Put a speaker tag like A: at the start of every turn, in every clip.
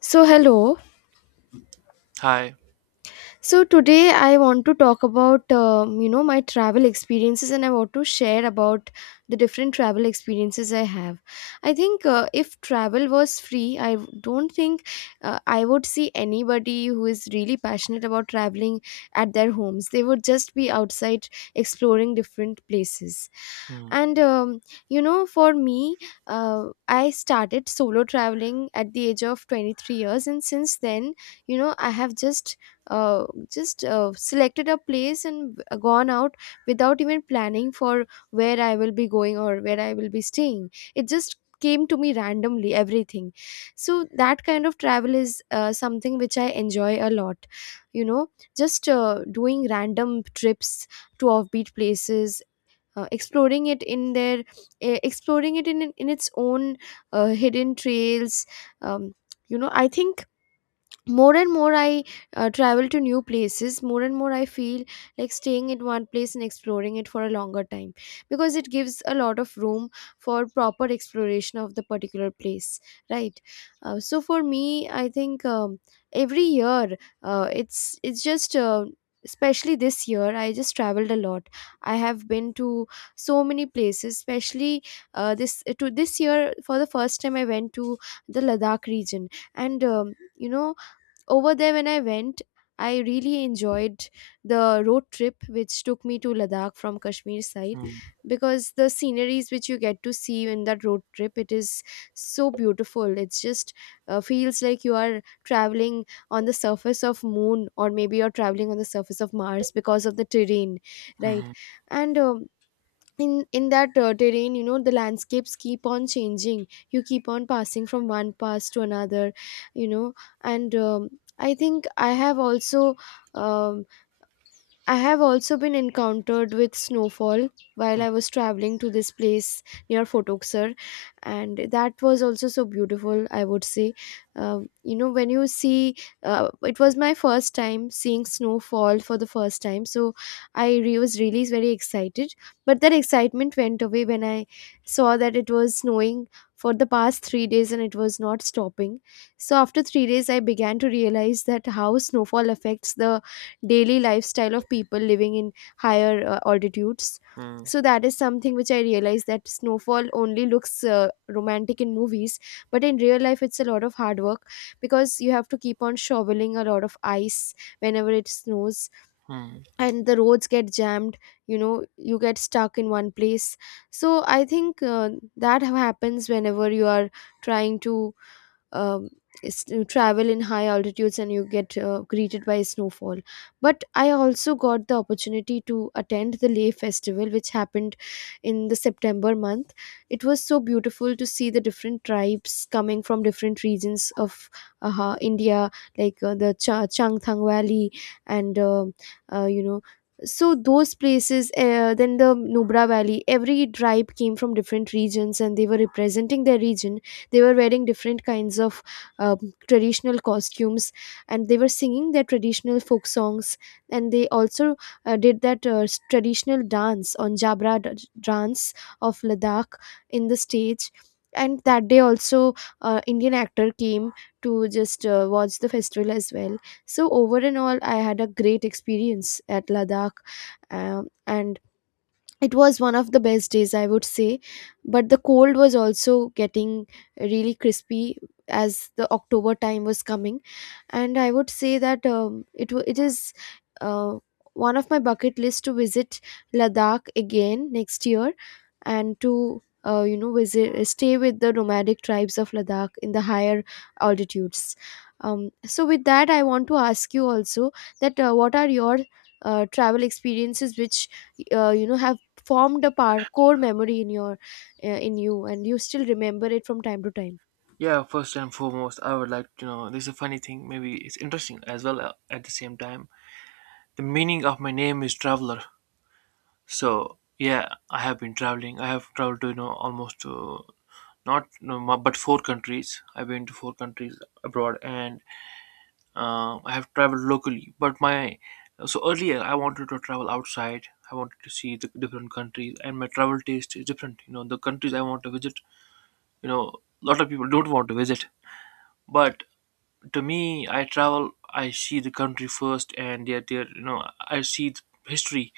A: So, hello.
B: Hi.
A: So today I want to talk about my travel experiences, and I want to share about the different travel experiences I have. I think if travel was free, don't think I would see anybody who is really passionate about traveling at their homes. They would just be outside exploring different places.
B: Hmm.
A: And um, for me, I started solo traveling at the age of 23 years, and since then, I have uh, just selected a place and gone out without even planning for where I will be going or where I will be staying. It just came to me randomly, everything. So that kind of travel is something which I enjoy a lot. You know, just doing random trips to offbeat places. Uh, exploring it in their Exploring it in its own hidden trails. um, I think more and more I travel to new places, more and more I feel like staying in one place and exploring it for a longer time, because it gives a lot of room for proper exploration of the particular place, right. So for me, I think, every year it's just especially this year I just traveled a lot. I have been to so many places. Especially this year, for the first time, I went to the ladakh region. And you know over there, when I went, I really enjoyed the road trip which took me to Ladakh from Kashmir side,
B: Hmm.
A: because the sceneries which you get to see in that road trip, it is so beautiful. It's just feels like you are traveling on the surface of moon, or maybe you're traveling on the surface of Mars, because of the terrain, right.
B: Mhm.
A: and In that terrain, you know, the landscapes keep on changing, you keep on passing from one pass to another, you know. And I think I have also um, I have also been encountered with snowfall while
B: Hmm.
A: I was traveling to this place near Fort Oxer, and that was also so beautiful, I would say. Um, you know, when you see, it was my first time seeing snowfall for the first time, so was really very excited. But that excitement went away when I saw that it was snowing for the past 3 days and it was not stopping. So after 3 days, I began to realize that how snowfall affects the daily lifestyle of people living in higher altitudes.
B: Hmm.
A: So that is something which I realized, that snowfall only looks romantic in movies, but in real life it's a lot of hard work, because you have to keep on shoveling a lot of ice whenever it snows,
B: Mm.
A: and the roads get jammed, you know, you get stuck in one place. So I think that happens whenever you are trying to um, travel in high altitudes and you get greeted by snowfall. But I also got the opportunity to attend the Leh Festival, which happened in the September month. It was so beautiful to see the different tribes coming from different regions of India, like Changthang Valley and you know. So those places, then the Nubra Valley, every tribe came from different regions and they were representing their region. They were wearing different kinds of traditional costumes, and they were singing their traditional folk songs, and they also did that traditional dance, on jabra dance of ladakh in the stage. And that day also indian actor came to just watch the festival as well. So over and all, I had a great experience at ladakh, and it was one of the best days, I would say. But the cold was also getting really crispy as the october time was coming. And I would say that, it is uh, one of my bucket list to visit ladakh again next year, and to visit, stay with the nomadic tribes of ladakh in the higher altitudes. So with that, I want to ask you also, that what are your travel experiences which have formed a core memory in your in you, and you still remember it from time to time.
B: Yeah, first and foremost, I would like to know, this is a funny thing, maybe it's interesting as well, at the same time. The meaning of my name is traveler. So, yeah, I have been traveling. I have traveled to, you know, almost to not no, mu- but four countries. I've been to four countries abroad and I have traveled locally. But my, so earlier I wanted to travel outside. I wanted to see the different countries, and my travel taste is different. You know, the countries I want to visit, you know, a lot of people don't want to visit, but to me, I travel, I see the country first and their you know, I see the history.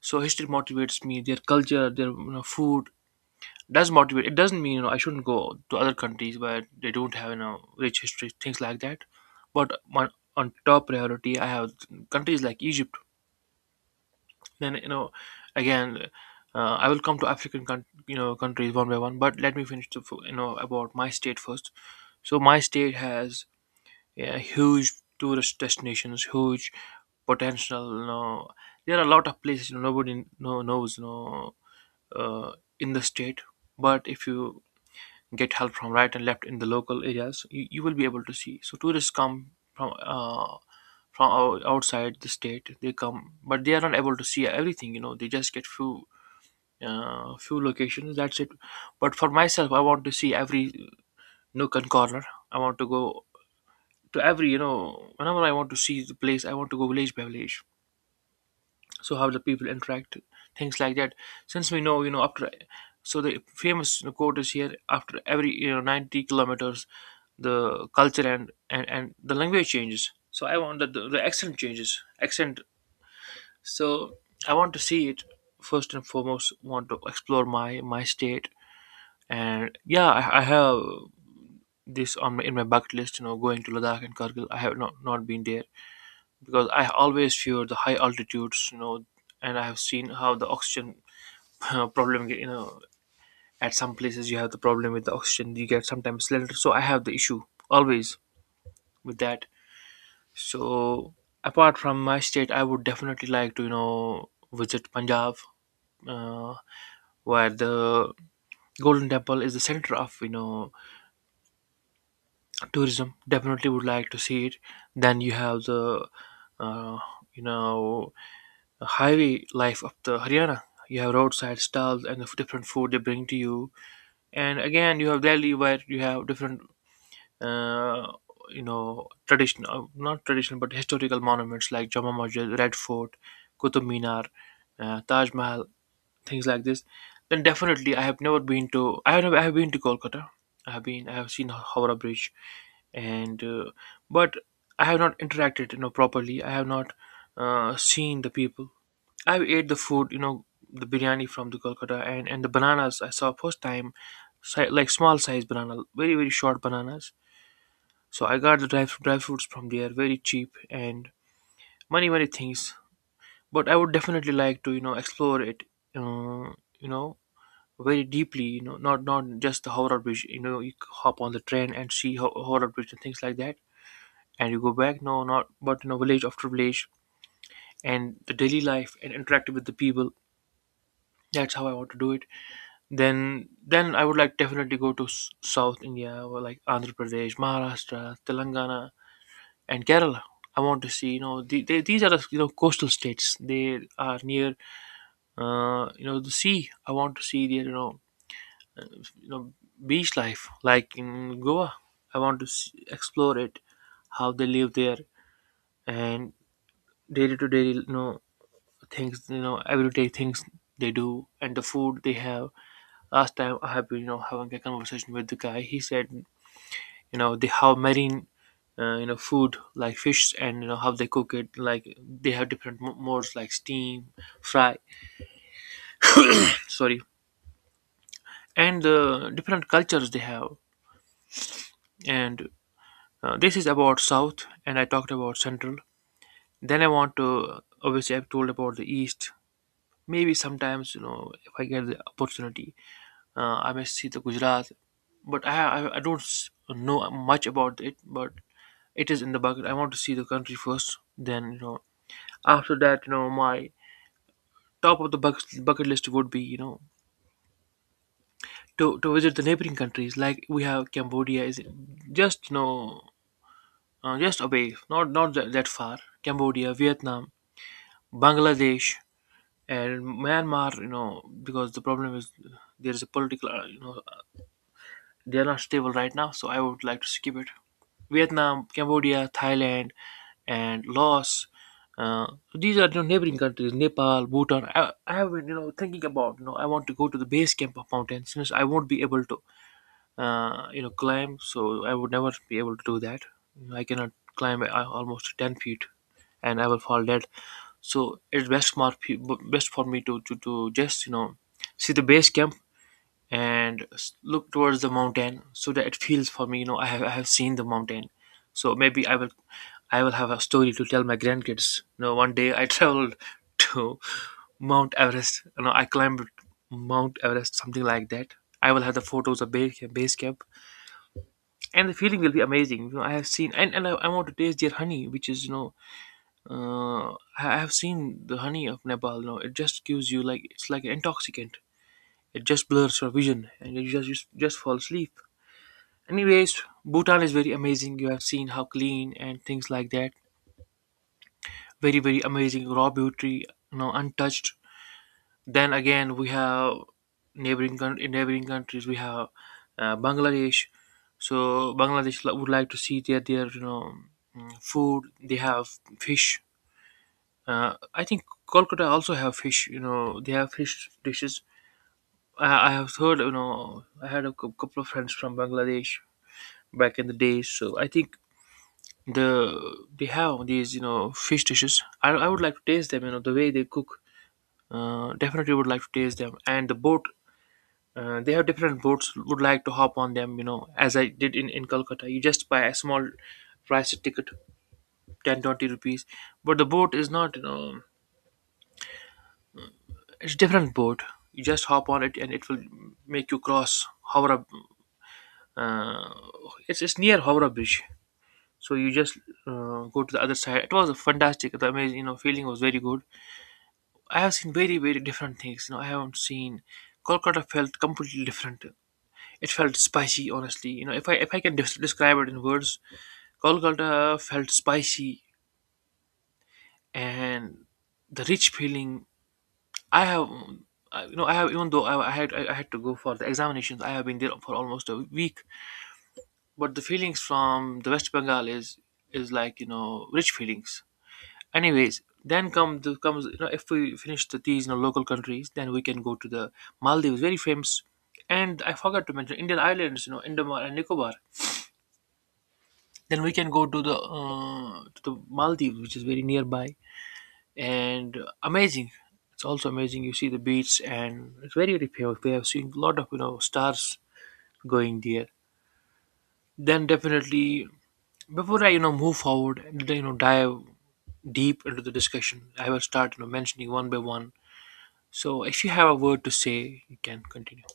B: So history motivates me, their culture, their, you know, food. Does motivate, it doesn't mean, you know, I shouldn't go to other countries where they don't have, you know, rich history, things like that. But on, on top priority, I have countries like Egypt, then, you know, again, I will come to you know, countries one by one, but let me finish you know, about my state first. So my state has, yeah, huge tourist destinations, huge potential. You know, there are a lot of places, you know, knows. You know, uh, in the state, but if you get help from right and left in the local areas, you will be able to see. So tourists come from outside the state. They come, but they are not able to see everything. You know, they just get few. Few locations, that's it. But for myself, I want to see every nook and corner. I want to go to every, you know, whenever I want to see the place, I want to go village by village, so how the people interact, things like that. Since we know, you know, after, so the famous, you know, quote is here: after every, you know, 90 kilometers, the culture and the language changes. So I want that the accent changes, accent. So I want to see it. First and foremost, want to explore my state. And yeah, I have this on in my bucket list, you know, going to Ladakh and Kargil. I have not been there because I always fear the high altitudes, you know. And I have seen how the oxygen problem, you know, at some places you have the problem with the oxygen, you get sometimes little. So I have the issue always with that. So apart from my state, I would definitely like to, you know, visit Punjab, uh, where the Golden Temple is the center of, you know, tourism. Definitely would like to see it. Then you have uh, you know, the highway life of the Haryana. You have roadside stalls and different food they bring to you. And again, you have Delhi, where you have different, uh, you know, traditional, not traditional, but historical monuments like Jama Masjid, Red Fort, Qutub Minar, Taj Mahal, things like this. Then definitely, I have never, I have been to Kolkata. I have been. I have seen Howrah Bridge, and but I have not interacted, you know, properly. I have not seen the people. I ate the food, you know, the biryani from the Kolkata, and the bananas I saw first time, like small size banana, very very short bananas. So I got the dry fruits from there, very cheap, and many many things. But I would definitely like to, you know, explore it, uh, you know, very deeply. You know, not not just the Howrah Bridge. You know, hop on the train and see Howrah Bridge and things like that, and you go back. No, not, but you know, village after village, and the daily life, and interact with the people. That's how I want to do it. Then I would like definitely go to south India, or like Andhra Pradesh, Maharashtra, Telangana, and Kerala. I want to see, you know, these are the, you know, coastal states. They are near you know, the sea. I want to see their, you know, you know, beach life, like in Goa. I want to see, explore it, how they live there, and day to day, you know, things, you know, everyday things they do, and the food they have. Last time I have been, you know, having a conversation with the guy, he said, you know, they have marine, you know, food like fish, and you know how they cook it, like they have different modes, like steam, fry, sorry, and the different cultures they have. And this is about south, and I talked about central. Then I want to, obviously I've told about the east. Maybe sometimes, you know, if I get the opportunity, I may see the Gujarat. But I don't know much about it, but it is in the bucket. I want to see the country first, then you know. After that, you know, my top of bucket list would be, you know, to visit the neighboring countries, like we have, Cambodia is just, you know, just away, not that far. Cambodia, Vietnam, Bangladesh, and Myanmar, you know, because the problem is there is a political, you know, they are not stable right now, so I would like to skip it. Vietnam, Cambodia, Thailand, and Laos. Uh, so these are, you know, neighboring countries, Nepal, Bhutan. I have been, you know, thinking about, you know, I want to go to the base camp of mountains, since I won't be able to, you know, climb. So I would never be able to do that. You know, I cannot climb, almost 10 feet, and I will fall dead. So it's best for me to, to just, you know, see the base camp, and look towards the mountain, so that it feels for me, you know, I have seen the mountain. So maybe I will have a story to tell my grandkids, you know, one day I traveled to Mount Everest, you know, I climbed Mount Everest, something like that. I will have the photos of base camp, and the feeling will be amazing. You know, I have seen, and I want to taste their honey, which is, you know, uh, I have seen the honey of Nepal. You know, it just gives you like, it's like an intoxicant. It just blurs your vision, and you just fall asleep. Anyways, Bhutan is very amazing. You have seen how clean, and things like that. Very, very amazing raw beauty, you know, untouched. Then again, we have in neighboring countries, we have Bangladesh. So Bangladesh, would like to see their you know, mm, food. They have fish. I think Kolkata also have fish. You know, they have fish dishes. I have heard. You know, I had a couple of friends from Bangladesh back in the days. So I think they have these, you know, fish dishes. I would like to taste them, you know, the way they cook. Definitely would like to taste them. And the boat, they have different boats, would like to hop on them, you know, as I did in Calcutta. You just buy a small price ticket, 10 20 rupees, but the boat is not, you know, it's different boat. You just hop on it, and it will make you cross Howrah. uh, it's near Howrah bridge. So you just go to the other side. It was fantastic, the amazing, you know, feeling was very good. I have seen very, very different things. You know, I haven't seen, Kolkata felt completely different. It felt spicy, honestly. You know, if I can describe it in words, Kolkata felt spicy, and the rich feeling. I have, you know, I have, even though I had I had to go for the examinations. I have been there for almost a week, but the feelings from the West Bengal is like, you know, rich feelings. Anyways, then comes, you know, if we finish these, you know, local countries, then we can go to the Maldives, very famous. And I forgot to mention Indian islands, you know, Indomar and Nicobar. Then we can go to the Maldives, which is very nearby and amazing. It's also amazing. You see the beach, and it's very very famous. We have seen a lot of stars going there. Then definitely before I move forward and dive deep into the discussion, I will start mentioning one by one. So if you have a word to say, you can continue.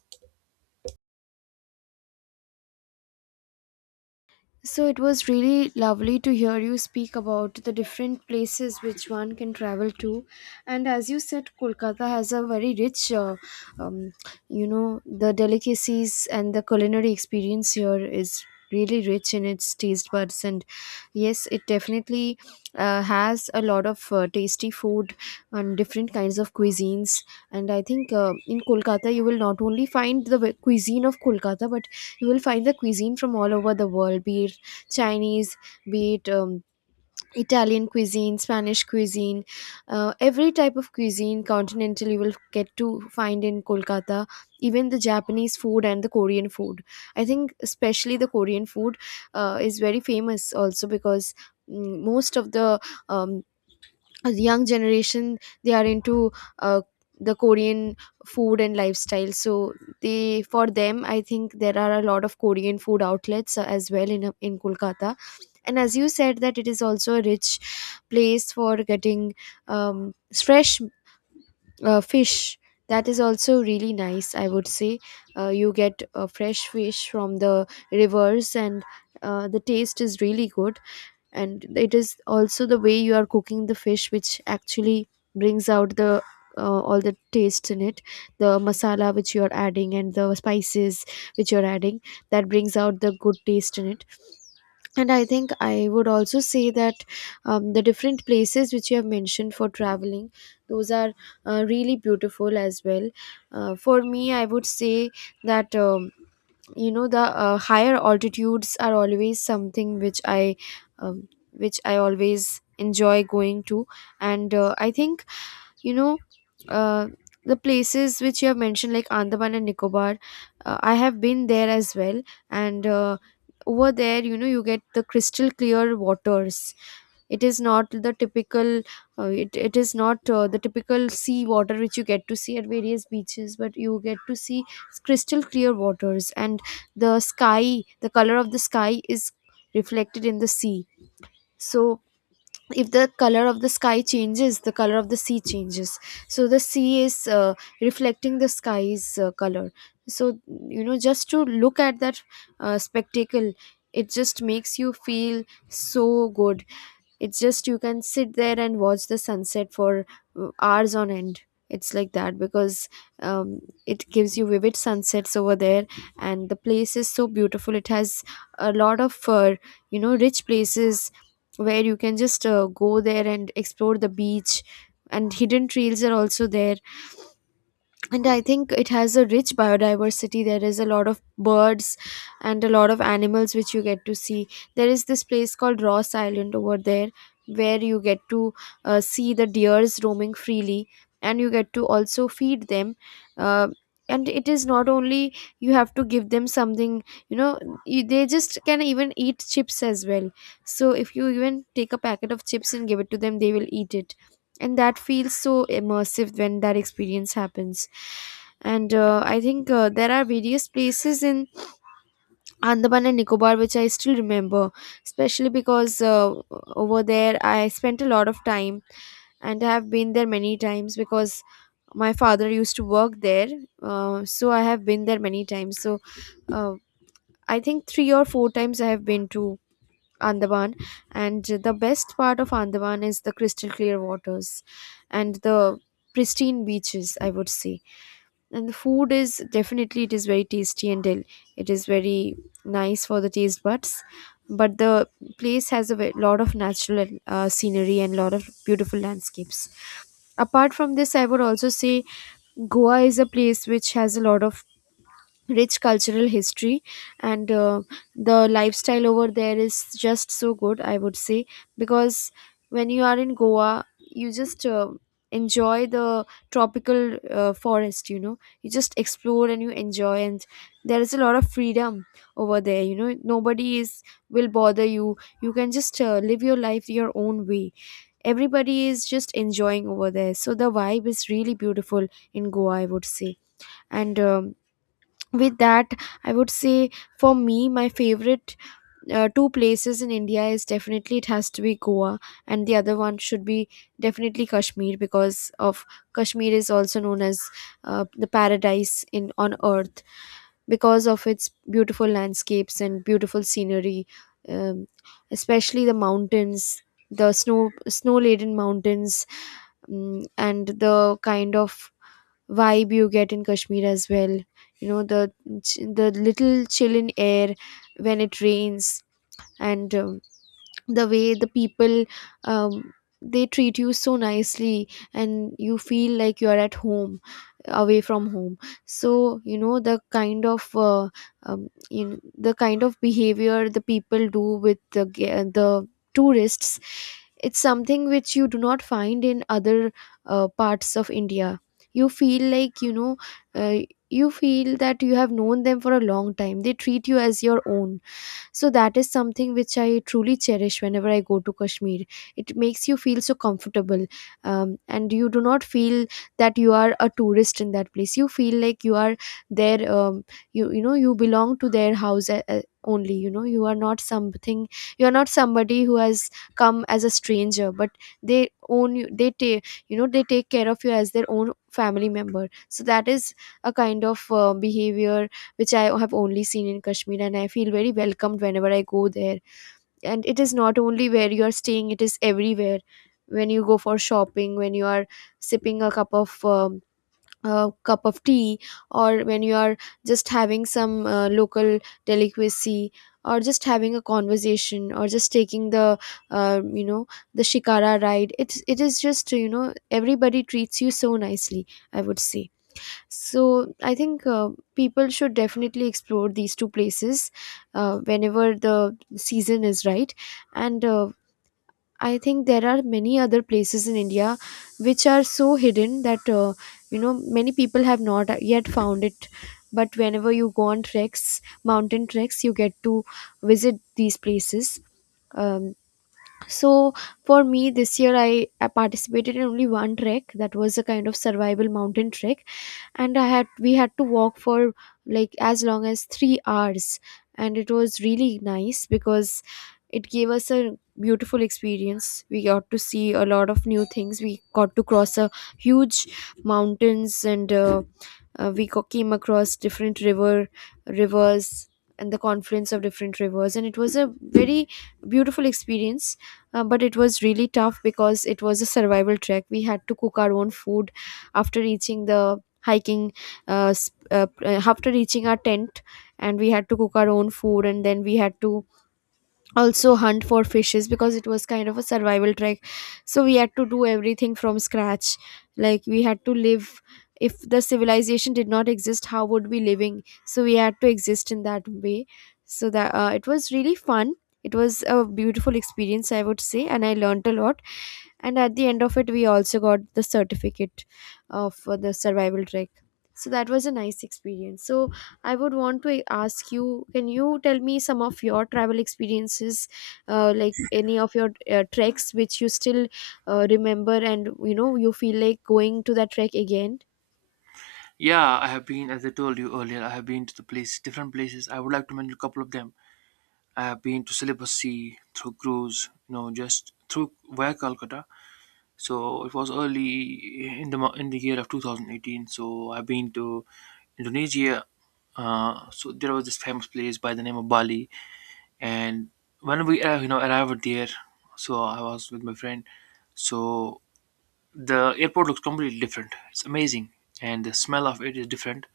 A: So it was really lovely to hear you speak about the different places which one can travel to. And as you said, Kolkata has a very rich, um, the delicacies and the culinary experience here is really rich in its taste buds. And yes, it definitely has a lot of tasty food and different kinds of cuisines. And I think, in Kolkata you will not only find the cuisine of Kolkata, but you will find the cuisine from all over the world, be Chinese, be it Italian cuisine, Spanish cuisine, every type of cuisine continental you will get to find in Kolkata, even the Japanese food and the Korean food. I think especially the Korean food is very famous, also because most of the um, young generation, they are into uh, the Korean food and lifestyle. So they, for them, I think there are a lot of Korean food outlets as well in Kolkata. And as you said, that it is also a rich place for getting fresh fish, that is also really nice, I would say. You get fresh fish from the rivers, and the taste is really good. And it is also the way you are cooking the fish which actually brings out the all the tastes in it. The masala which you are adding and the spices which you are adding, that brings out the good taste in it. And I think I would also say that the different places which you have mentioned for traveling, those are really beautiful as well. For me, I would say that, the higher altitudes are always something which which I always enjoy going to. And I think, you know uh, the places which you have mentioned, like andaman and nicobar, I have been there as well. And over there, you know, you get the crystal clear waters. It is not the typical it is not the typical sea water which you get to see at various beaches, but you get to see crystal clear waters. And the sky, the color of the sky is reflected in the sea. So if the color of the sky changes, the color of the sea changes. So the sea is reflecting the sky's color. So, you know, just to look at that spectacle, it just makes you feel so good. It's just, you can sit there and watch the sunset for hours on end. It's like that, because um, it gives you vivid sunsets over there. And the place is so beautiful. It has a lot of rich places where you can just go there and explore the beach, and hidden trails are also there. And I think it has a rich biodiversity. There is a lot of birds and a lot of animals which you get to see. There is this place called Ross Island over there, where you get to see the deers roaming freely, and you get to also feed them. uh, and it is not only you have to give them something, you know, they just can even eat chips as well. So if you even take a packet of chips and give it to them, they will eat it. And that feels so immersive when that experience happens. And I think there are various places in andaman and nicobar which I still remember, especially because over there I spent a lot of time, and I have been there many times because my father used to work there. So I have been there many times. So uh, I think 3 or 4 times I have been to Andaman. And the best part of Andaman is the crystal clear waters and the pristine beaches, I would say. And the food is definitely, it is very nice for the taste buds. But the place has a lot of natural scenery and lot of beautiful landscapes. Apart from this, I would also say Goa is a place which has a lot of rich cultural history, and the lifestyle over there is just so good, I would say. Because when you are in Goa you just enjoy the tropical forest, you just explore and you enjoy, and there is a lot of freedom over there. You know, nobody is will bother you. You can just live your life your own way. Everybody is just enjoying over there, so the vibe is really beautiful in Goa, I would say. And with that, I would say for me, my favorite two places in India, is definitely, it has to be Goa, and the other one should be definitely Kashmir. Because of, Kashmir is also known as the paradise in on earth, because of its beautiful landscapes and beautiful scenery. um, Especially the mountains, the snow laden mountains, and the kind of vibe you get in Kashmir as well. You know, the little chill in air when it rains. And the way the people, um, they treat you so nicely, and you feel like you're at home away from home. So you know, the kind of the kind of behavior the people do with the the tourists, it's something which you do not find in other parts of India. You feel like, uh, you feel that you have known them for a long time, they treat you as your own. So that is something which I truly cherish whenever I go to Kashmir. It makes you feel so comfortable, and you do not feel that you are a tourist in that place. You feel like you are there. You know you belong to their house. Only, you know, you are not something, you are not somebody who has come as a stranger, but they own you. They take, you know, they take care of you as their own family member. So that is a kind of behavior which I have only seen in Kashmir, and I feel very welcomed whenever I go there. And it is not only where you are staying, it is everywhere. When you go for shopping, when you are sipping a cup of tea, or when you are just having some local delicacy, or just having a conversation, or just taking the uh, you know the shikara ride, it is just, you know, everybody treats you so nicely, I would say. So I think people should definitely explore these two places whenever the season is right. And I think there are many other places in India which are so hidden that you know, many people have not yet found it. But whenever you go on treks, mountain treks, you get to visit these places. Um, so for me, this year I participated in only one trek. That was a kind of survival mountain trek, and I had we had to walk for like as long as 3 hours. And it was really nice because it gave us a beautiful experience. We got to see a lot of new things, we got to cross a huge mountains, and we came across different rivers and the confluence of different rivers, and it was a very beautiful experience. But it was really tough because it was a survival trek. We had to cook our own food after reaching the hiking after reaching our tent, and we had to cook our own food, and then we had to also hunt for fishes, because it was kind of a survival trek. So we had to do everything from scratch, like we had to live, if the civilization did not exist, how would we living? So we had to exist in that way. So that, it was really fun, it was a beautiful experience, I would say, and I learned a lot. And at the end of it, we also got the certificate of the survival trek. So that was a nice experience. So I would want to ask you, can you tell me some of your travel experiences? Like any of your treks which you still remember, and you know, you feel like going to that trek again?
B: Yeah, I have been, as I told you earlier, I have been to the place, different places. I would like to mention a couple of them. I have been to Celebes Sea through cruise, you know, just through via Calcutta. So it was early in the in the year of 2018. So I've been to Indonesia. So there was this famous place by the name of Bali, and when we arrived there, so I was with my friend. So the airport looks completely different. It's amazing, and the smell of it is different.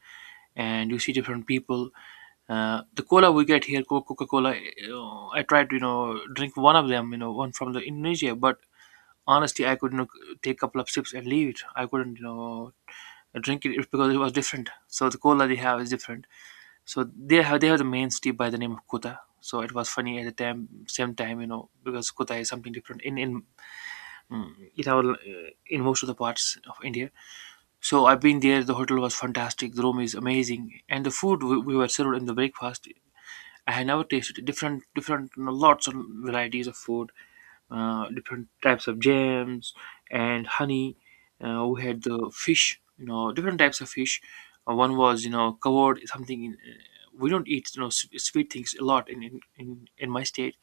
B: And you see different people. The cola we get here, Coca-Cola. You know, I tried to drink one of them, you know, one from the Indonesia, but honestly, I could you know, take a couple of sips and leave it. I couldn't drink it, it's because it was different. So the cola they have is different. So they have the main steep by the name of Kota. So it was funny at the time, same time, you know, because Kota is something different in mm, it our, in most of the parts of India, so I've been there. The hotel was fantastic. The room is amazing, and the food we were served in the breakfast. I had never tasted different, different, you know, lots of varieties of food, different types of jams and honey. We had the fish, you know, different types of fish. One was, you know, covered something. In, we don't eat, you know, sweet things a lot in my state.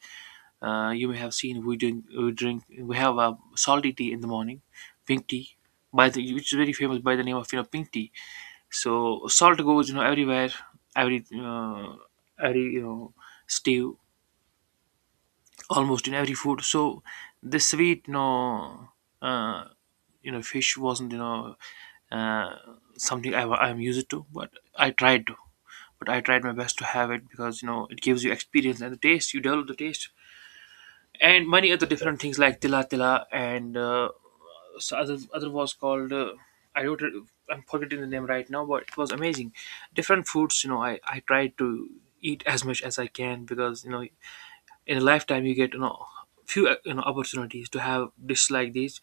B: You may have seen we drink, we drink we have a salty tea in the morning, pink tea, by the which is very famous by the name of pink tea. So salt goes you know everywhere, every uh, every you know stew, almost in every food. So this sweet uh, fish wasn't uh, something I'm used to, but I tried to. But I tried my best to have it because you know it gives you experience and the taste. You develop the taste and many other different things like Tila Tila and so other was called I don't re- I'm forgetting the name right now, but it was amazing. Different foods, you know, I tried to eat as much as I can because you know in a lifetime you get you know few you know opportunities to have dishes like these,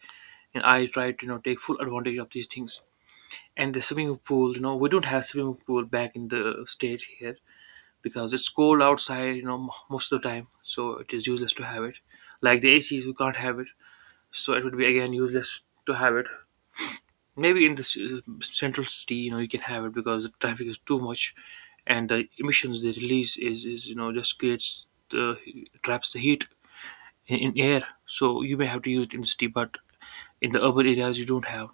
B: and I tried to take full advantage of these things. And the swimming pool, you know, we don't have swimming pool back in the state here, because it's cold outside you know most of the time, so it is useless to have it, like the acs we can't have it, so it would be again useless to have it. Maybe in this central city you know you can have it because the traffic is too much and the emissions they release is you know just creates the traps the heat in air, so you may have to use it in the city, but in the urban areas you don't have.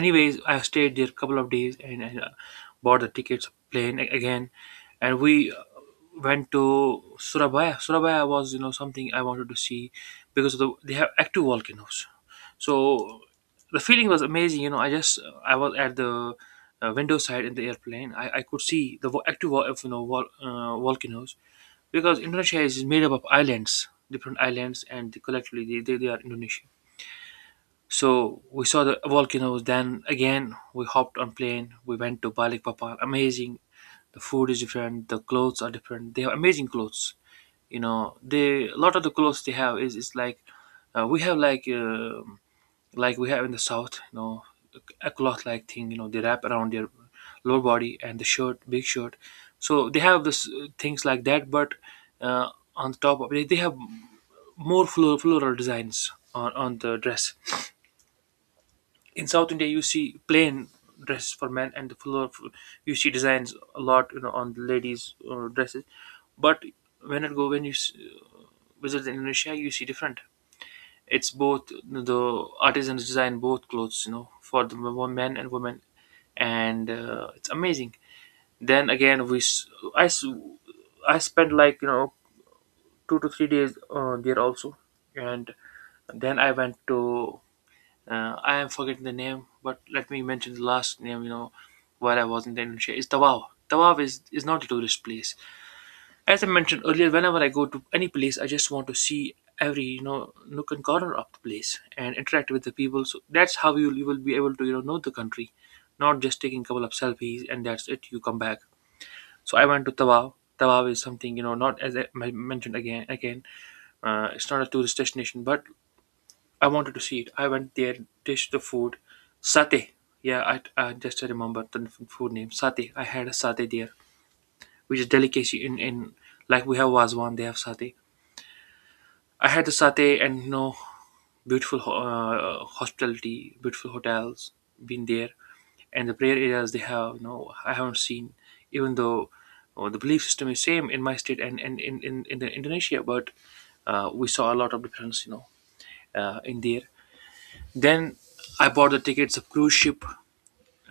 B: Anyways, I stayed there a couple of days and bought the tickets plane again, and we went to surabaya was you know something I wanted to see because of the, they have active volcanoes. So the feeling was amazing, you know, I just I was at the window side in the airplane, I could see the active volcanoes because indonesia is made up of islands, different islands, and collectively they are indonesia. So we saw the volcanoes. Then again, we hopped on plane. We went to Balikpapan. Amazing. The food is different. The clothes are different. They have amazing clothes. You know, they a lot of the clothes they have is like we have like we have in the south. You know, a cloth like thing. You know, they wrap around their lower body and the shirt, big shirt. So they have this things like that. But uh, on top of it, they have more floral designs on the dress. In South India, you see plain dresses for men, and the floor you see designs a lot, you know, on the ladies' dresses. But when it go when you visit Indonesia, you see different. It's both the artisans design both clothes, you know, for the men and women, and it's amazing. Then again, I s- I spent like you know 2 to 3 days there also, and then I went to I am forgetting the name, but let me mention the last name. You know, while I was in the Indonesia is Tawau. Tawau is not a tourist place. As I mentioned earlier, whenever I go to any place, I just want to see every you know nook and corner of the place and interact with the people. So that's how you will be able to know the country, not just taking a couple of selfies and that's it. You come back. So I went to Tawau. Tawau is something you know, not as mentioned again, it's not a tourist destination, but I wanted to see it. I went there, tasted the food, satay. Yeah, I just remember the food name satay. I had a satay there, which is delicacy in like we have waswan, they have satay. I had the satay and you know, beautiful hospitality, beautiful hotels, been there, and the prayer areas they have. You know, I haven't seen, even though the belief system is same in my state and in the Indonesia, but we saw a lot of difference, you know, in there. Then I bought the tickets of cruise ship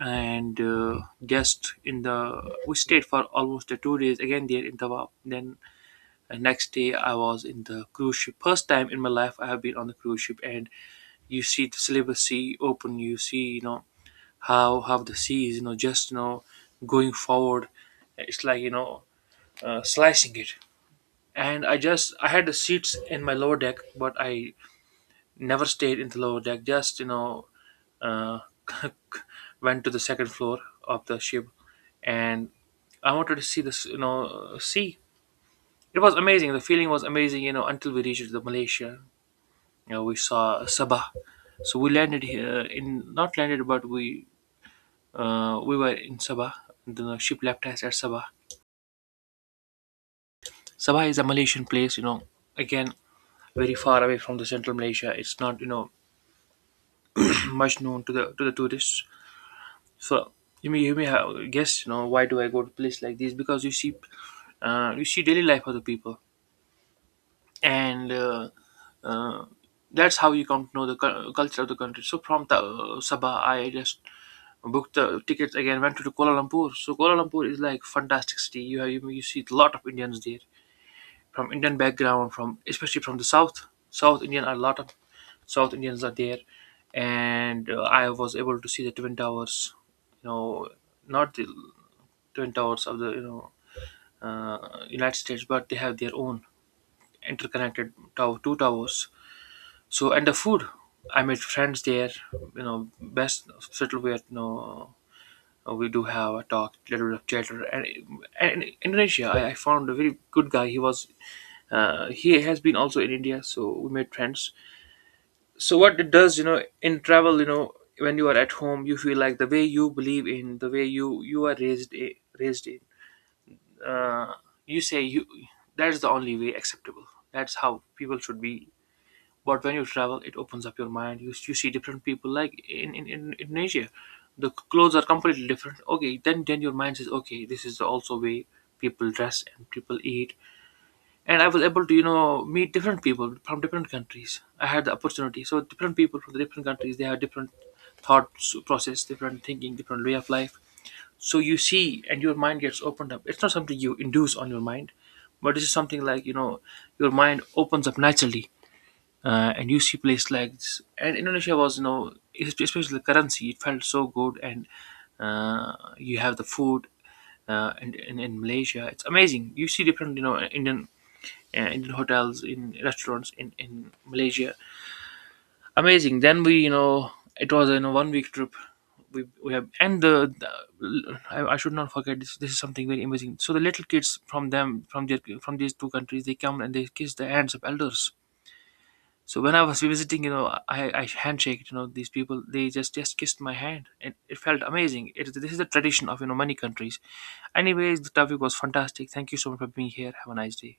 B: and just in the we stayed for almost 2 days again there in Tawab. Then and next day, I was in the cruise ship. First time in my life, I have been on the cruise ship, and you see the Celebes Sea open. You see, you know, how the sea is, you know, just you know, going forward. It's like you know, slicing it. And I had the seats in my lower deck, but I never stayed in the lower deck. Just you know, uh, went to the second floor of the ship, and I wanted to see this, you know, sea. It was amazing. The feeling was amazing, you know, until we reached the Malaysia. You know, we saw Sabah. So we landed here in not landed, but we were in Sabah. The ship left us at Sabah. Sabah is a Malaysian place, you know. Again, very far away from the central Malaysia. It's not you know much known to the tourists. So you may have guess you know why do I go to place like this, because you see daily life of the people and uh, that's how you come to know the culture of the country. So from the, Sabah, I just booked the tickets again. Went to Kuala Lumpur. So Kuala Lumpur is like fantastic city. You see a lot of Indians there from Indian background, from especially from the south. South Indian are a lot of South Indians are there, and I was able to see the Twin Towers. You know, not the Twin Towers of the you know United States, but they have their own interconnected tower, two towers. So and the food, I made friends there. You know, best settle where you know we do have a talk, little bit of chatter. And in Indonesia, I found a very good guy. He was, he has been also in India, so we made friends. So what it does, you know, in travel, you know, when you are at home, you feel like the way you believe in, the way you are raised in. Uh, you say you that is the only way acceptable. That's how people should be, but when you travel, it opens up your mind. You see different people. Like Indonesia, the clothes are completely different. Okay, then your mind says, okay, this is also way people dress and people eat. And I was able to meet different people from different countries. I had the opportunity. So different people from the different countries, they have different thoughts process, different thinking, different way of life. So you see, and your mind gets opened up. It's not something you induce on your mind, but this is something like you know your mind opens up naturally and you see places like this. And Indonesia was, you know, especially the currency, it felt so good. And you have the food and in Malaysia, it's amazing. You see different, you know, Indian Indian hotels in restaurants in Malaysia. Amazing. Then we, you know, it was you know 1 week trip. We have and the I should not forget this. This is something very amazing. So the little kids from these two countries they come and they kiss the hands of elders. So when I was visiting, you know, I handshake, you know, these people, they just kissed my hand, and it felt amazing. It, this is the tradition of you know many countries. Anyways, the topic was fantastic. Thank you so much for being here. Have a nice day.